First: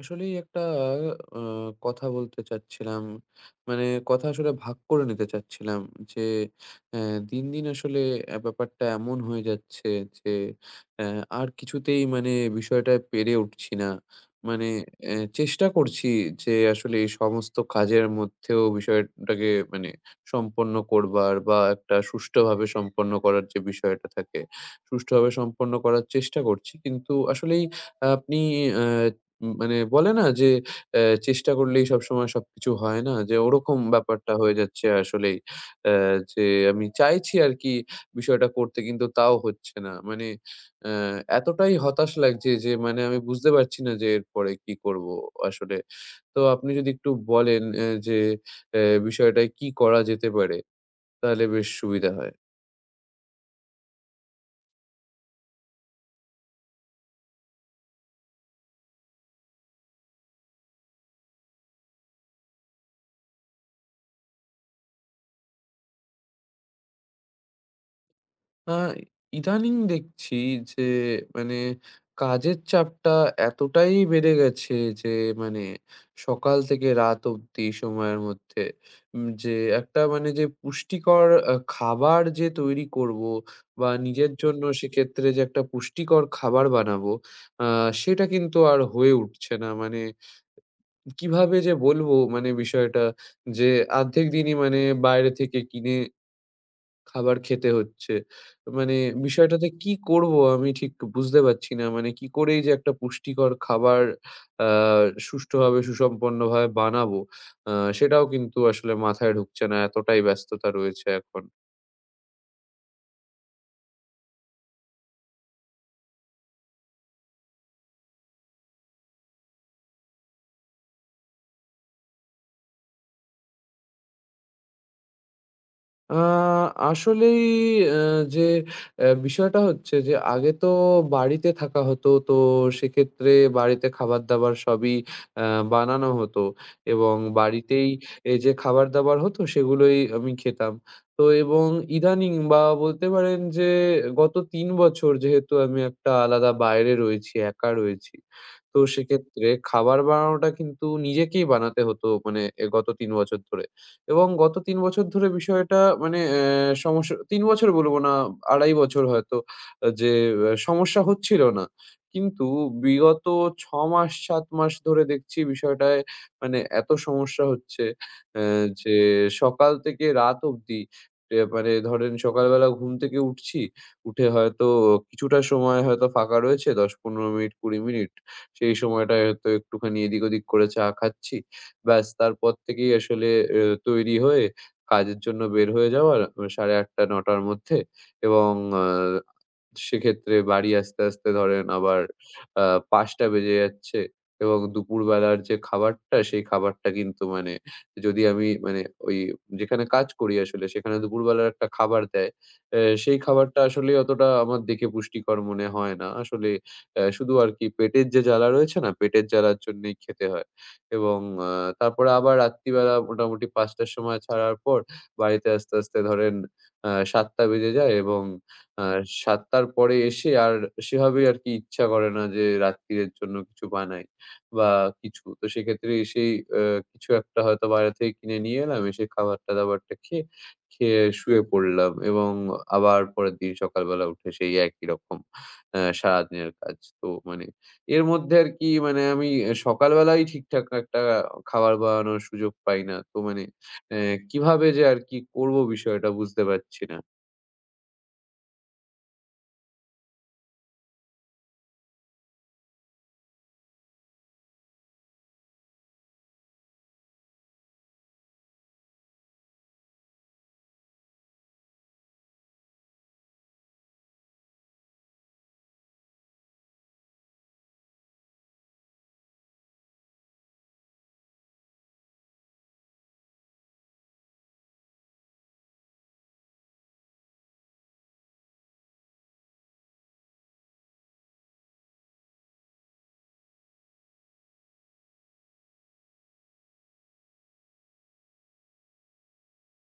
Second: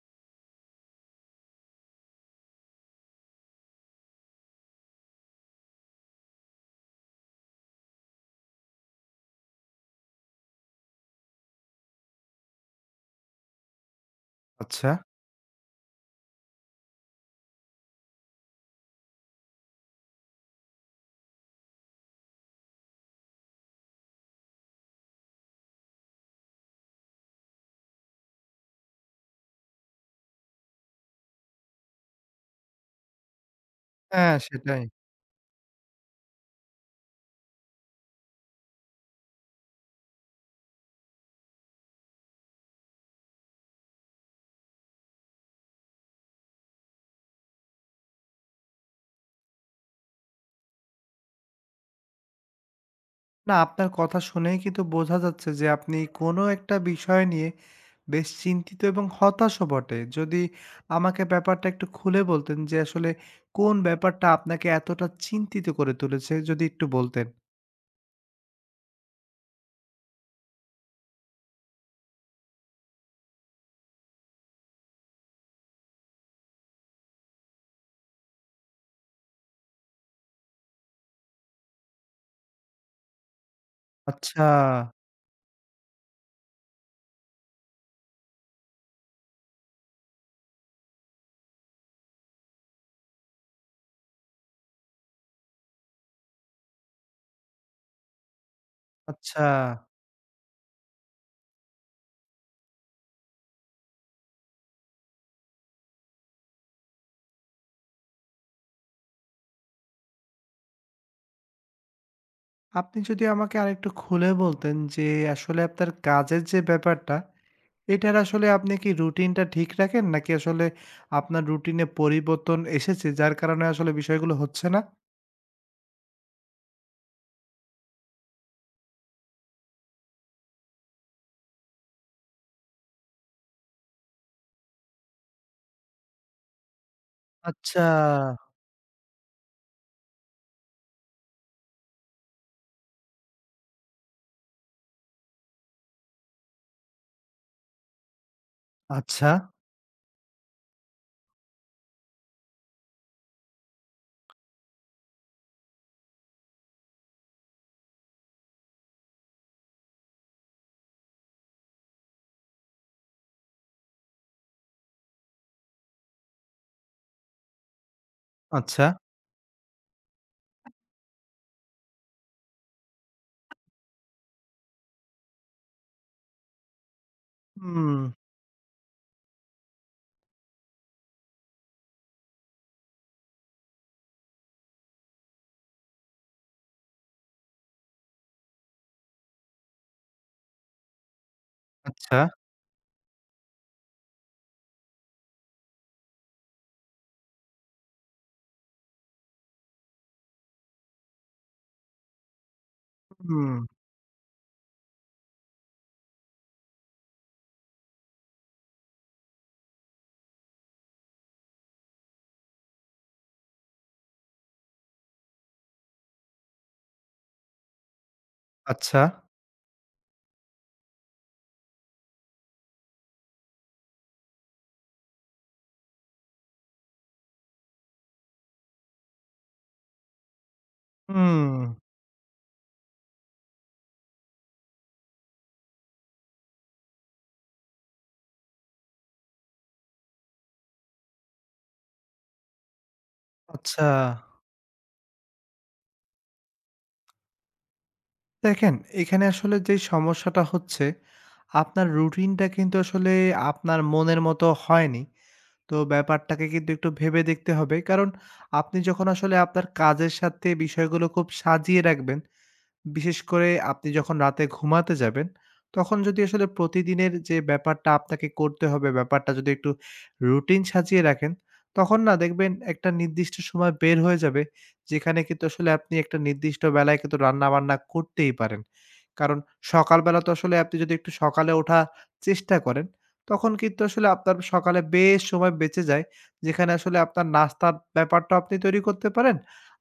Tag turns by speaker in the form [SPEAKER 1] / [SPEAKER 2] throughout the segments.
[SPEAKER 1] আসলেই একটা আ কথা বলতে চাচ্ছিলাম। মানে কথা আসলে ভাগ করে নিতে চাচ্ছিলাম যে, অ্যা দিন, দিন আসলে ব্যাপারটা এমন হয়ে যাচ্ছে যে, অ্যা আর কিছুতেই মানে বিষয়টা পেরে উঠছি না। মানে
[SPEAKER 2] আচ্ছা।
[SPEAKER 1] চেষ্টা করছি যে আসলে এই সমস্ত কাজের মধ্যেও বিষয়টাকে মানে সম্পন্ন করবার বা একটা সুষ্ঠুভাবে সম্পন্ন করার যে বিষয়টা থাকে, সুষ্ঠুভাবে সম্পন্ন করার চেষ্টা করছি। কিন্তু আসলেই আপনি অ্যা উম মানে বলে না যে চেষ্টা করলেই সবসময় সবকিছু হয় না? যে ওরকম ব্যাপারটা
[SPEAKER 2] হ্যাঁ,
[SPEAKER 1] হয়ে
[SPEAKER 2] সেটাই।
[SPEAKER 1] যাচ্ছে আসলেই। অ্যা যে আমি চাইছি আরকি বিষয়টা করতে, কিন্তু তাও হচ্ছে না। মানে অ্যা এতটাই হতাশ লাগছে যে মানে আমি বুঝতে পারছি না যে এরপরে কি করবো আসলে। তো আপনি যদি একটু বলেন যে অ্যা বিষয়টায় কি করা যেতে পারে? তাহলে বেশ সুবিধা হয়।
[SPEAKER 2] না, আপনার কথা শুনেই কিন্তু বোঝা যাচ্ছে যে আপনি কোনো একটা বিষয় নিয়ে বেশ চিন্তিত এবং হতাশও বটে। যদি আমাকে ব্যাপারটা একটু খুলে বলতেন যে আসলে কোন ব্যাপারটা আপনাকে এতটা চিন্তিত করে তুলেছে যদি একটু বলতেন?
[SPEAKER 1] আ ইদানিং দেখছি যে মানে কাজের চাপটা এতটাই বেড়ে গেছে যে মানে সকাল থেকে রাত অব্দি সময়ের মধ্যে যে একটা মানে যে পুষ্টিকর খাবার যে তৈরি করব বা নিজের
[SPEAKER 2] আচ্ছা।
[SPEAKER 1] জন্য সেক্ষেত্রে যে একটা পুষ্টিকর খাবার বানাবো, আ সেটা কিন্তু আর হয়ে উঠছে না। মানে কিভাবে যে বলবো মানে বিষয়টা, যে অর্ধেক দিনই মানে বাইরে থেকে কিনে খাবার খেতে হচ্ছে। মানে
[SPEAKER 2] আচ্ছা।
[SPEAKER 1] বিষয়টাতে কি করব আমি ঠিক বুঝতে পারছি না। মানে কি করে এই যে একটা পুষ্টিকর খাবার আ সুষ্ঠুভাবে সুসম্পন্নভাবে বানাবো, আ সেটাও কিন্তু আসলে মাথায় ঢুকছে না। এতটাই ব্যস্ততা রয়েছে এখন।
[SPEAKER 2] আপনি যদি আমাকে আরেকটু খুলে বলতেন যে আসলে আপনার কাজের যে ব্যাপারটা, এটার আসলে আপনি কি রুটিনটা ঠিক রাখেন নাকি আসলে আপনার রুটিনে পরিবর্তন এসেছে যার কারণে আসলে বিষয়গুলো হচ্ছে না?
[SPEAKER 1] আ আসলেই, আ যে বিষয়টা হচ্ছে যে আগে তো বাড়িতে থাকা হতো। তো সেক্ষেত্রে বাড়িতে খাবার-দাবার সবই আ বানানো হতো এবং
[SPEAKER 2] আচ্ছা।
[SPEAKER 1] বাড়িতেই এই যে খাবার-দাবার হতো সেগুলোই আমি খেতাম। তো এবং ইদানিং বা বলতে পারেন যে গত ৩ বছর যেহেতু আমি একটা আলাদা বাইরে রয়েছি, একা রয়েছি। তো
[SPEAKER 2] আচ্ছা।
[SPEAKER 1] সেক্ষেত্রে খাবার বানানোটা কিন্তু নিজেকেই বানাতে হতো, মানে গত ৩ বছর ধরে। এবং গত ৩ বছর ধরে বিষয়টা মানে, সমস্যা ৩ বছর বলব না, ২.৫ বছর হয়তো যে সমস্যা হচ্ছিল না। কিন্তু বিগত ৬ মাস ৭ মাস ধরে দেখছি বিষয়টায় মানে এত সমস্যা হচ্ছে অ্যা
[SPEAKER 2] আচ্ছা।
[SPEAKER 1] যে সকাল থেকে রাত অবধি মানে ধরেন সকালবেলা ঘুম থেকে উঠছি, উঠে হয়তো কিছুটা সময় হয়তো ফাঁকা রয়েছে ১০-১৫ মিনিট, ২০
[SPEAKER 2] হুম।
[SPEAKER 1] মিনিট। সেই সময়টায় হয়তো একটুখানি এদিক ওদিক করে চা খাচ্ছি। ব্যাস, তারপর থেকেই আসলে তৈরি হয়ে কাজের জন্য বের হয়ে যাওয়ার ৮:৩০ ৯:০০ র মধ্যে, এবং আ সেক্ষেত্রে বাড়ি আসতে, আসতে ধরেন আবার
[SPEAKER 2] আচ্ছা।
[SPEAKER 1] আ ৫:০০ বেজে যাচ্ছে। এবং দুপুরবেলার যে খাবারটা, সেই খাবারটা কিন্তু মানে, যদি আমি মানে ওই যেখানে কাজ করি আসলে সেখানে দুপুরবেলার একটা খাবার দেয়। সেই
[SPEAKER 2] হুম।
[SPEAKER 1] খাবারটা আসলে অতটা আমার দেখে পুষ্টিকর মনে হয় না আসলে। শুধু আরকি পেটের যে জ্বালা রয়েছে না, পেটের জ্বালার জন্যেই খেতে হয়। এবং আ তারপরে আবার রাত্রিবেলা মোটামুটি ৫:০০ র সময় ছাড়ার পর বাড়িতে আসতে, আসতে ধরেন ৭:০০ বেজে যায়। এবং আ
[SPEAKER 2] আচ্ছা।
[SPEAKER 1] ৭:০০ র পরে এসে আর সেভাবেই আরকি ইচ্ছা করে না যে রাত্তিরের জন্য কিছু বানাই বা কিছু। তো সেক্ষেত্রে এসেই কিছু একটা হয়তো বাইরে থেকে কিনে নিয়ে এলাম। এসে খাবারটা-দাবারটা খেয়ে, খেয়ে শুয়ে
[SPEAKER 2] হুম।
[SPEAKER 1] পড়লাম। এবং আবার পরের দিন সকালবেলা উঠে সেই একই রকম সারাদিনের কাজ। তো মানে এর মধ্যে আরকি মানে আমি সকালবেলাই ঠিকঠাক একটা খাবার বানানোর সুযোগ পাই না। তো মানে
[SPEAKER 2] আচ্ছা।
[SPEAKER 1] অ্যা কিভাবে যে আরকি করব বিষয়টা বুঝতে পারছি না।
[SPEAKER 2] দেখেন, এখানে আসলে যেই সমস্যাটা হচ্ছে, আপনার রুটিনটা কিন্তু আসলে আপনার মনের মতো হয়নি। তো ব্যাপারটাকে কিন্তু একটু ভেবে দেখতে হবে। কারণ আপনি যখন আসলে আপনার কাজের সাথে বিষয়গুলো খুব সাজিয়ে রাখবেন, বিশেষ করে আপনি যখন রাতে ঘুমাতে যাবেন, তখন যদি আসলে প্রতিদিনের যে ব্যাপারটা আপনাকে করতে হবে, ব্যাপারটা যদি একটু রুটিন সাজিয়ে রাখেন, তখন না দেখবেন একটা নির্দিষ্ট সময় বের হয়ে যাবে, যেখানে কিন্তু আসলে আপনি একটা নির্দিষ্ট বেলায় কিন্তু রান্নাবান্না করতেই পারেন। কারণ সকালবেলা তো আসলে আপনি যদি একটু সকালে ওঠার চেষ্টা করেন, তখন কিন্তু আসলে আপনার সকালে বেশ সময় বেঁচে যায়, যেখানে আসলে আপনার নাস্তার ব্যাপারটাও আপনি তৈরি করতে পারেন।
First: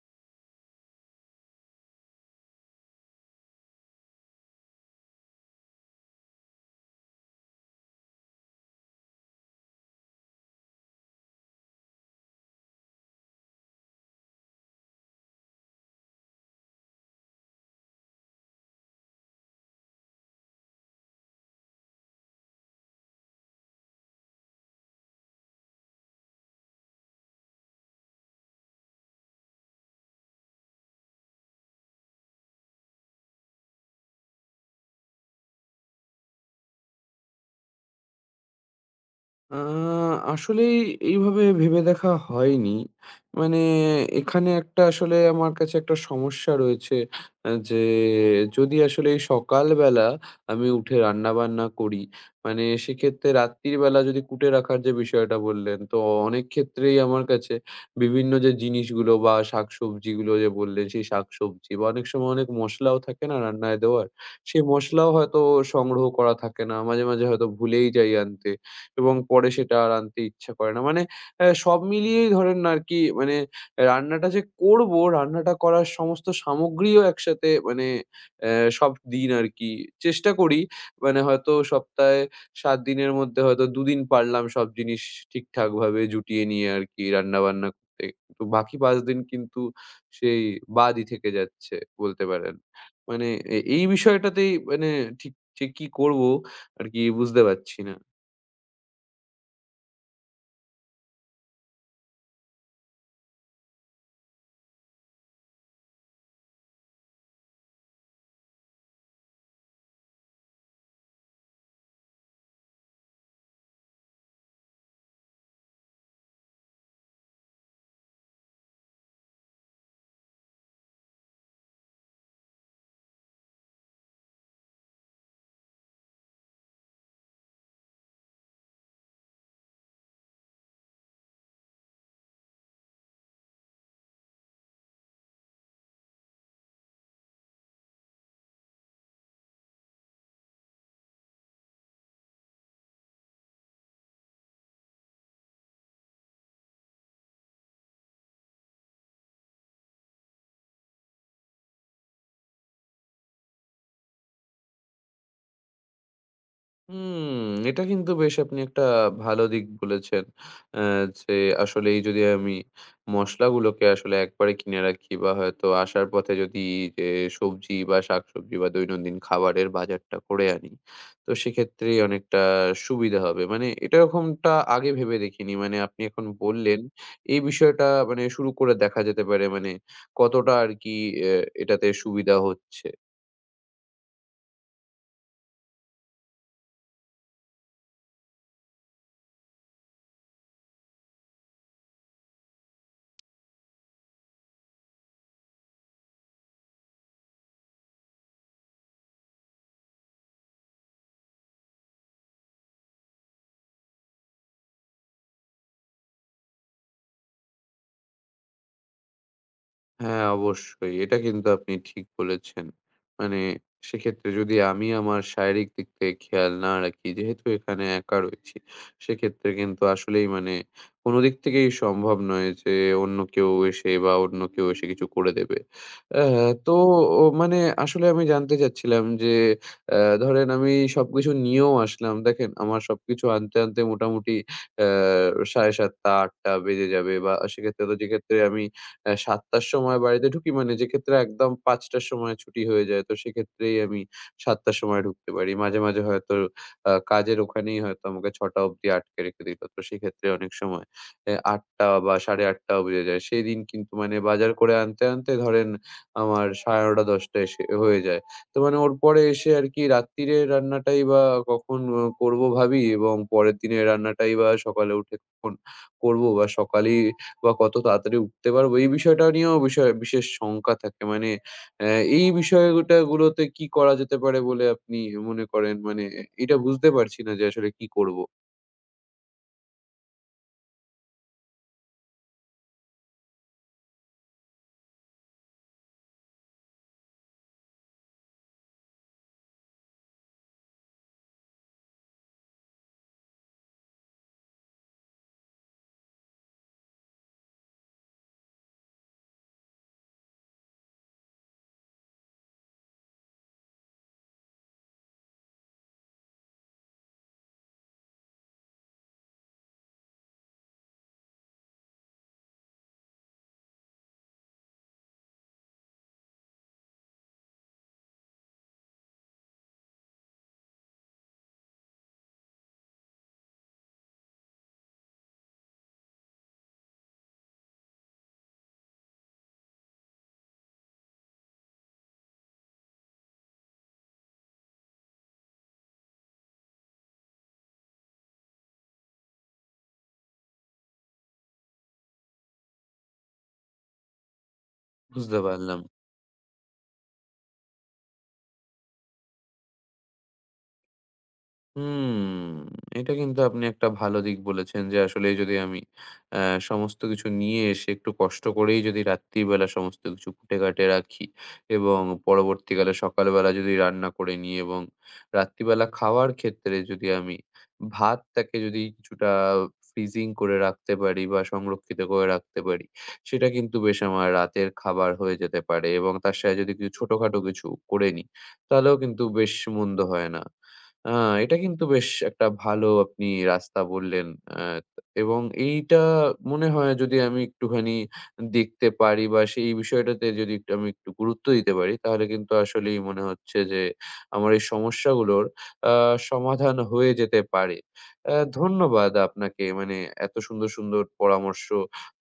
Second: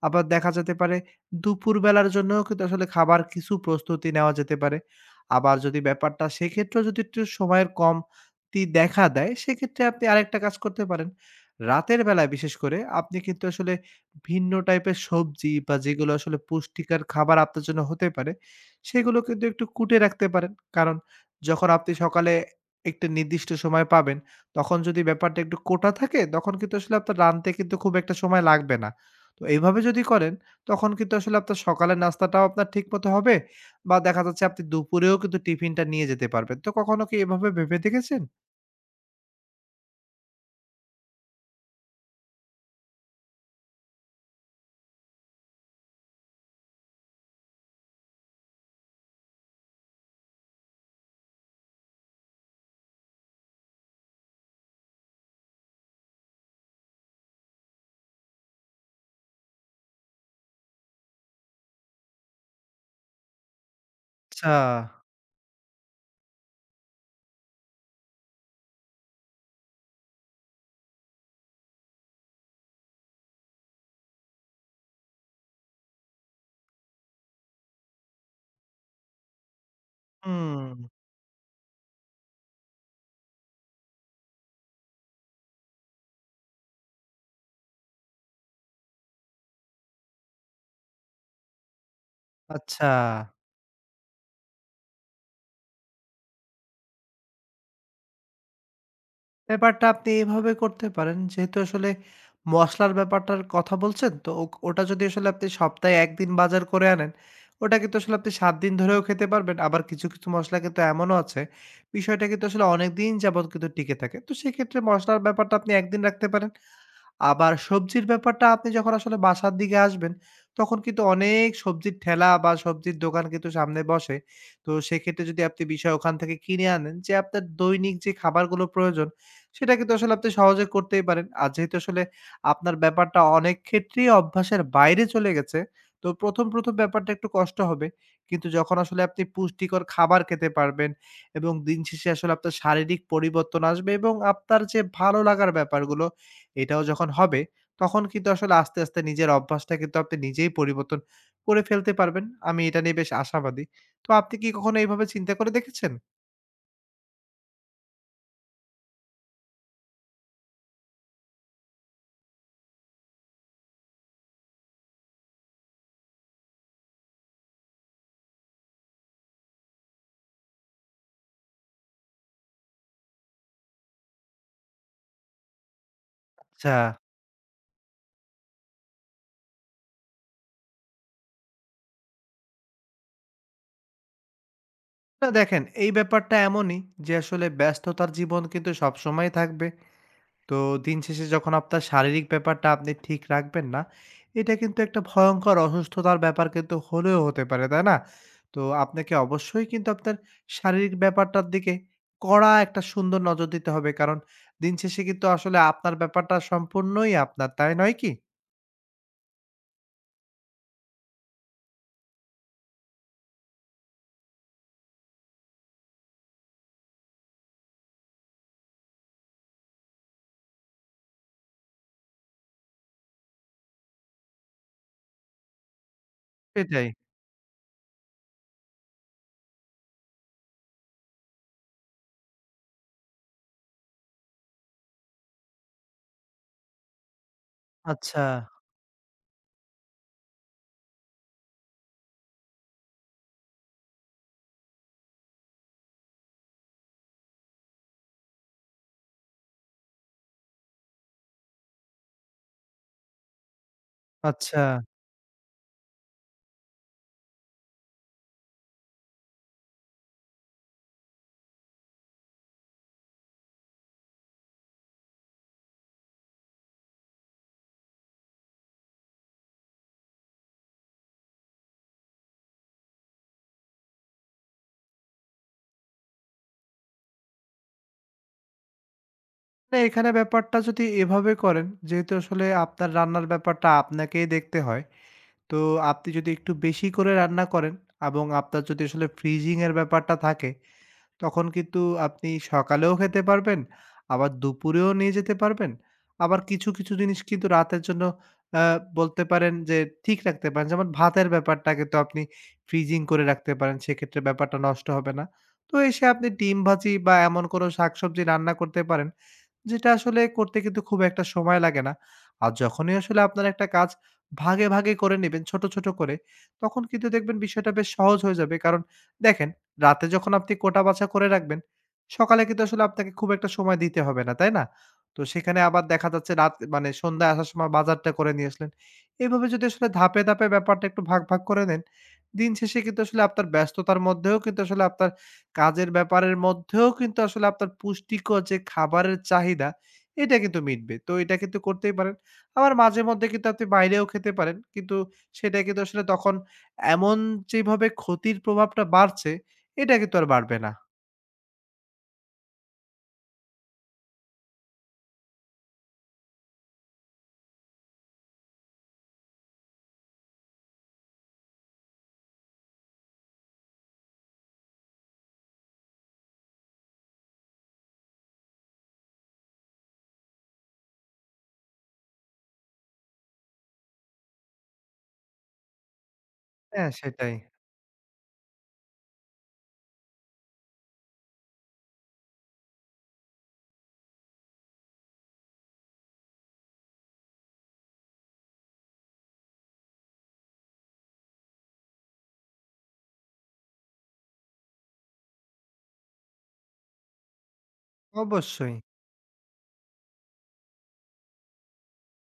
[SPEAKER 2] আবার দেখা যেতে পারে দুপুরবেলার জন্যও কিন্তু আসলে খাবার কিছু প্রস্তুতি নেওয়া যেতে পারে। আবার যদি ব্যাপারটা সেক্ষেত্রেও যদি একটু সময়ের কমতি দেখা দেয়, সেক্ষেত্রে আপনি আরেকটা কাজ করতে পারেন। রাতের বেলায় বিশেষ করে আপনি কিন্তু আসলে ভিন্ন টাইপের সবজি বা যেগুলো আসলে পুষ্টিকর খাবার আপনার জন্য হতে পারে, সেগুলো কিন্তু একটু কুটে রাখতে পারেন। কারণ যখন আপনি সকালে একটা নির্দিষ্ট সময় পাবেন, তখন যদি ব্যাপারটা একটু কোটা থাকে, তখন কিন্তু আসলে আপনার রানতে কিন্তু খুব একটা সময় লাগবে না। তো এভাবে যদি করেন তখন কিন্তু আসলে আপনার সকালের নাস্তাটাও আপনার ঠিকমতো হবে বা দেখা যাচ্ছে আপনি দুপুরেও কিন্তু টিফিনটা নিয়ে যেতে পারবেন। তো কখনো কি এভাবে ভেবে দেখেছেন?
[SPEAKER 1] আ আসলেই এইভাবে ভেবে দেখা হয়নি। মানে এখানে একটা আসলে আমার কাছে একটা সমস্যা রয়েছে। যে যদি আসলে এই সকালবেলা আমি উঠে রান্নাবান্না করি, মানে সেক্ষেত্রে রাত্রির বেলা যদি কুটে রাখার যে বিষয়টা বললেন, তো অনেক ক্ষেত্রেই আমার কাছে বিভিন্ন যে জিনিসগুলো বা শাকসবজিগুলো যে বললেন, সেই শাকসবজি বা অনেক সময় অনেক মসলাও থাকে না রান্নায় দেওয়ার,
[SPEAKER 2] আচ্ছা।
[SPEAKER 1] সেই মসলাও হয়তো সংগ্রহ করা থাকে না। মাঝে, মাঝে হয়তো ভুলেই যাই আনতে। এবং পরে সেটা আর আনতে ইচ্ছা করে না। মানে সব মিলিয়েই ধরেন না আরকি মানে রান্নাটা যে করবো, রান্নাটা করার সমস্ত সামগ্রীও একসাথে মানে অ্যা সব দিন আরকি চেষ্টা করি।
[SPEAKER 2] হুম।
[SPEAKER 1] মানে হয়তো সপ্তাহে ৭ দিনের মধ্যে হয়তো ২ দিন পারলাম সব জিনিস ঠিকঠাকভাবে জুটিয়ে নিয়ে আরকি রান্নাবান্না করতে। তো বাকি ৫ দিন কিন্তু সেই বাদই থেকে যাচ্ছে বলতে পারেন।
[SPEAKER 2] আচ্ছা।
[SPEAKER 1] মানে এই বিষয়টাতেই মানে ঠিক যে কি করবো আরকি বুঝতে পারছি না।
[SPEAKER 2] ব্যাপারটা আপনি এভাবে করতে পারেন। যেহেতু আসলে মসলার ব্যাপারটার কথা বলছেন, তো ওটা যদি আসলে আপনি সপ্তাহে ১ দিন বাজার করে আনেন, ওটা কিন্তু আসলে আপনি ৭ দিন ধরেও খেতে পারবেন। আবার কিছু, কিছু মসলা কিন্তু এমনও আছে, বিষয়টা কিন্তু আসলে অনেকদিন যাবৎ কিন্তু টিকে থাকে। তো সেক্ষেত্রে মসলার ব্যাপারটা আপনি ১ দিন রাখতে পারেন। আবার সবজির ব্যাপারটা আপনি যখন আসলে বাসার দিকে আসবেন, তখন কিন্তু অনেক সবজির ঠেলা বা সবজির দোকান কিন্তু সামনে বসে। তো সেক্ষেত্রে যদি আপনি বিষয় ওখান থেকে কিনে আনেন যে আপনার দৈনিক যে খাবারগুলো প্রয়োজন, সেটা কিন্তু আসলে আপনি সহজে করতেই পারেন। আর যেহেতু আসলে আপনার ব্যাপারটা অনেক ক্ষেত্রেই অভ্যাসের বাইরে চলে গেছে, তো ১ম, ১ম ব্যাপারটা একটু কষ্ট হবে। কিন্তু যখন আসলে আপনি পুষ্টিকর খাবার খেতে পারবেন এবং দিন শেষে আসলে আপনার শারীরিক পরিবর্তন আসবে এবং আপনার যে ভালো লাগার ব্যাপারগুলো এটাও যখন হবে, তখন কিন্তু আসলে আস্তে, আস্তে নিজের অভ্যাসটা কিন্তু আপনি নিজেই পরিবর্তন করে ফেলতে পারবেন। আমি এটা নিয়ে বেশ আশাবাদী। তো আপনি কি কখনো এইভাবে চিন্তা করে দেখেছেন?
[SPEAKER 1] হুম, এটা কিন্তু বেশ আপনি একটা ভালো দিক বলেছেন। অ্যা যে আসলেই যদি আমি মসলাগুলোকে আসলে একবারে কিনে রাখি বা হয়তো আসার পথে যদি যে সবজি বা শাকসবজি বা দৈনন্দিন খাবারের বাজারটা করে আনি, তো সেক্ষেত্রেই অনেকটা সুবিধা হবে। মানে এটা এরকমটা আগে ভেবে দেখিনি। মানে আপনি এখন
[SPEAKER 2] আচ্ছা।
[SPEAKER 1] বললেন, এই বিষয়টা মানে শুরু করে দেখা যেতে পারে মানে কতটা আরকি অ্যা এটাতে সুবিধা হচ্ছে।
[SPEAKER 2] না দেখেন, এই ব্যাপারটা এমনই যে আসলে ব্যস্ততার জীবন কিন্তু সবসময়ই থাকবে। তো দিন শেষে যখন আপনার শারীরিক ব্যাপারটা আপনি ঠিক রাখবেন না, এটা কিন্তু একটা ভয়ংকর অসুস্থতার ব্যাপার কিন্তু হলেও হতে পারে, তাই না? তো আপনাকে অবশ্যই কিন্তু আপনার শারীরিক ব্যাপারটার দিকে কড়া একটা সুন্দর নজর দিতে হবে। কারণ দিন শেষে কিন্তু আসলে আপনার ব্যাপারটা সম্পূর্ণই আপনার, তাই নয় কি?
[SPEAKER 1] হ্যাঁ, অবশ্যই। এটা কিন্তু আপনি ঠিক বলেছেন। মানে সেক্ষেত্রে যদি আমি আমার শারীরিক দিক থেকে খেয়াল না রাখি, যেহেতু এখানে একা রয়েছি, সেক্ষেত্রে কিন্তু আসলেই মানে কোনো দিক থেকেই সম্ভব নয় যে অন্য কেউ এসে বা অন্য কেউ এসে কিছু করে দেবে। অ্যা তো
[SPEAKER 2] সেটাই।
[SPEAKER 1] মানে আসলে আমি জানতে চাচ্ছিলাম যে, ধরেন আমি সবকিছু নিয়েও আসলাম। দেখেন আমার সবকিছু আনতে, আনতে মোটামুটি অ্যা ৭:৩০ ৮:০০ টা বেজে যাবে, বা সেক্ষেত্রে তো,
[SPEAKER 2] আচ্ছা।
[SPEAKER 1] যেক্ষেত্রে আমি ৭:০০ র সময় বাড়িতে ঢুকি মানে, যেক্ষেত্রে একদম ৫:০০ র সময় ছুটি হয়ে যায়। তো সেক্ষেত্রেই আমি ৭:০০ র সময় ঢুকতে পারি। মাঝে, মাঝে হয়তো কাজের ওখানেই হয়তো আমাকে ৬:০০ অব্দি আটকে রেখে দিল। তো সেক্ষেত্রে অনেক সময় অ্যা ৮:০০ বা ৮:৩০ ও বেজে যায়। সেদিন কিন্তু মানে বাজার
[SPEAKER 2] আচ্ছা।
[SPEAKER 1] করে আনতে, আনতে ধরেন আমার ৯:৩০ ১০:০০ এসে হয়ে যায়। তো মানে ওর পরে এসে আর কি রাত্তিরের রান্নাটাই বা কখন করব ভাবি, এবং পরের দিনের রান্নাটাই বা সকালে উঠে কখন করব, বা সকালেই বা কত তাড়াতাড়ি উঠতে পারবো? এই বিষয়টা নিয়েও বিষয় বিশেষ শঙ্কা থাকে। মানে অ্যা এই বিষয়টা গুলোতে কি করা যেতে পারে বলে আপনি মনে করেন? মানে এটা বুঝতে পারছি না যে আসলে কি করব?
[SPEAKER 2] না, এখানে ব্যাপারটা যদি এভাবে করেন, যেহেতু আসলে আপনার রান্নার ব্যাপারটা আপনাকেই দেখতে হয়, তো আপনি যদি একটু বেশি করে রান্না করেন এবং আপনার যদি আসলে ফ্রিজিং এর ব্যাপারটা থাকে, তখন কিন্তু আপনি সকালেও খেতে পারবেন, আবার দুপুরেও নিয়ে যেতে পারবেন। আবার কিছু, কিছু জিনিস কিন্তু রাতের জন্য আ বলতে পারেন যে ঠিক রাখতে পারেন। যেমন ভাতের ব্যাপারটাকে তো আপনি ফ্রিজিং করে রাখতে পারেন, সেক্ষেত্রে ব্যাপারটা নষ্ট হবে না। তো এসে আপনি ডিম ভাজি বা এমন কোনো শাকসবজি রান্না করতে পারেন, যেটা আসলে করতে কিন্তু খুব একটা সময় লাগে না। আর যখনই আসলে আপনার একটা কাজ ভাগে, ভাগে করে নিবেন ছোট, ছোট করে, তখন কিন্তু দেখবেন বিষয়টা বেশ সহজ হয়ে যাবে। কারণ দেখেন, রাতে যখন আপনি কোটা বাছা করে রাখবেন, সকালে কিন্তু আসলে আপনাকে খুব একটা সময় দিতে হবে না, তাই না? তো সেখানে আবার দেখা যাচ্ছে রাত মানে সন্ধ্যায় আসার সময় বাজারটা করে নিয়ে আসলেন। এভাবে যদি আসলে ধাপে, ধাপে ব্যাপারটা একটু ভাগ, ভাগ করে নেন, দিন শেষে কিন্তু আসলে আপনার ব্যস্ততার মধ্যেও কিন্তু আসলে আপনার কাজের ব্যাপারের মধ্যেও কিন্তু আসলে আপনার পুষ্টিকর যে খাবারের চাহিদা, এটা কিন্তু মিটবে। তো এটা কিন্তু করতেই পারেন। আবার মাঝে মধ্যে কিন্তু আপনি বাইরেও খেতে পারেন। কিন্তু
[SPEAKER 1] বুঝতে
[SPEAKER 2] সেটা
[SPEAKER 1] পারলাম।
[SPEAKER 2] কিন্তু আসলে তখন এমন যেভাবে ক্ষতির প্রভাবটা বাড়ছে, এটা কিন্তু আর বাড়বে না।
[SPEAKER 1] হুম, এটা কিন্তু আপনি একটা ভালো দিক বলেছেন যে আসলেই যদি আমি আ সমস্ত কিছু নিয়ে এসে একটু কষ্ট করেই যদি রাত্রিবেলা সমস্ত কিছু কুটে-কাটে রাখি এবং পরবর্তীকালে সকালবেলা যদি রান্না করে নিই এবং রাত্রিবেলা খাওয়ার ক্ষেত্রে যদি আমি ভাতটাকে যদি কিছুটা ফ্রিজিং করে রাখতে পারি বা সংরক্ষিত করে রাখতে পারি, সেটা কিন্তু বেশ আমার রাতের খাবার হয়ে যেতে পারে এবং তার সাথে যদি
[SPEAKER 2] হ্যাঁ,
[SPEAKER 1] কিছু
[SPEAKER 2] সেটাই।
[SPEAKER 1] ছোটখাটো কিছু করে নিই, তাহলেও কিন্তু বেশ মন্দ হয় না। আ এটা কিন্তু বেশ একটা ভালো আপনি রাস্তা বললেন। আ এবং এইটা মনে হয়, যদি আমি একটুখানি দেখতে পারি বা সেই বিষয়টাতে যদি একটু আমি একটু গুরুত্ব দিতে পারি, তাহলে কিন্তু আসলেই মনে হচ্ছে যে আমার এই সমস্যাগুলোর আ সমাধান হয়ে যেতে পারে। আ
[SPEAKER 2] অবশ্যই।
[SPEAKER 1] ধন্যবাদ আপনাকে, মানে এত সুন্দর, সুন্দর পরামর্শ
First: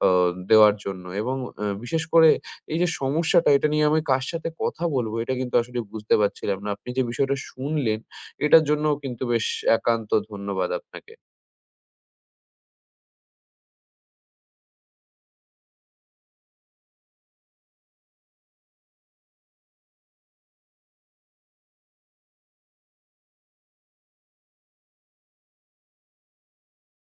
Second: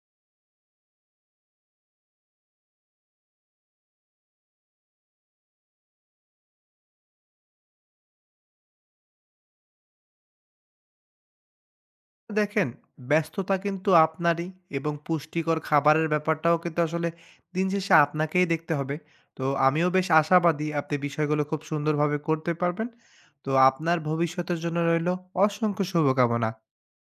[SPEAKER 1] অ দেওয়ার জন্য। এবং বিশেষ করে এই যে সমস্যাটা, এটা নিয়ে আমি কার সাথে কথা বলবো এটা কিন্তু আসলে বুঝতে পারছিলাম না। আপনি যে বিষয়টা শুনলেন, এটার জন্যও কিন্তু বেশ একান্ত ধন্যবাদ আপনাকে।
[SPEAKER 2] দেখেন, ব্যস্ততা কিন্তু আপনারই এবং পুষ্টিকর খাবারের ব্যাপারটাও কিন্তু আসলে দিন শেষে আপনাকেই দেখতে হবে। তো আমিও বেশ আশাবাদী আপনি বিষয়গুলো খুব সুন্দরভাবে করতে পারবেন। তো আপনার ভবিষ্যতের জন্য রইল অসংখ্য শুভকামনা।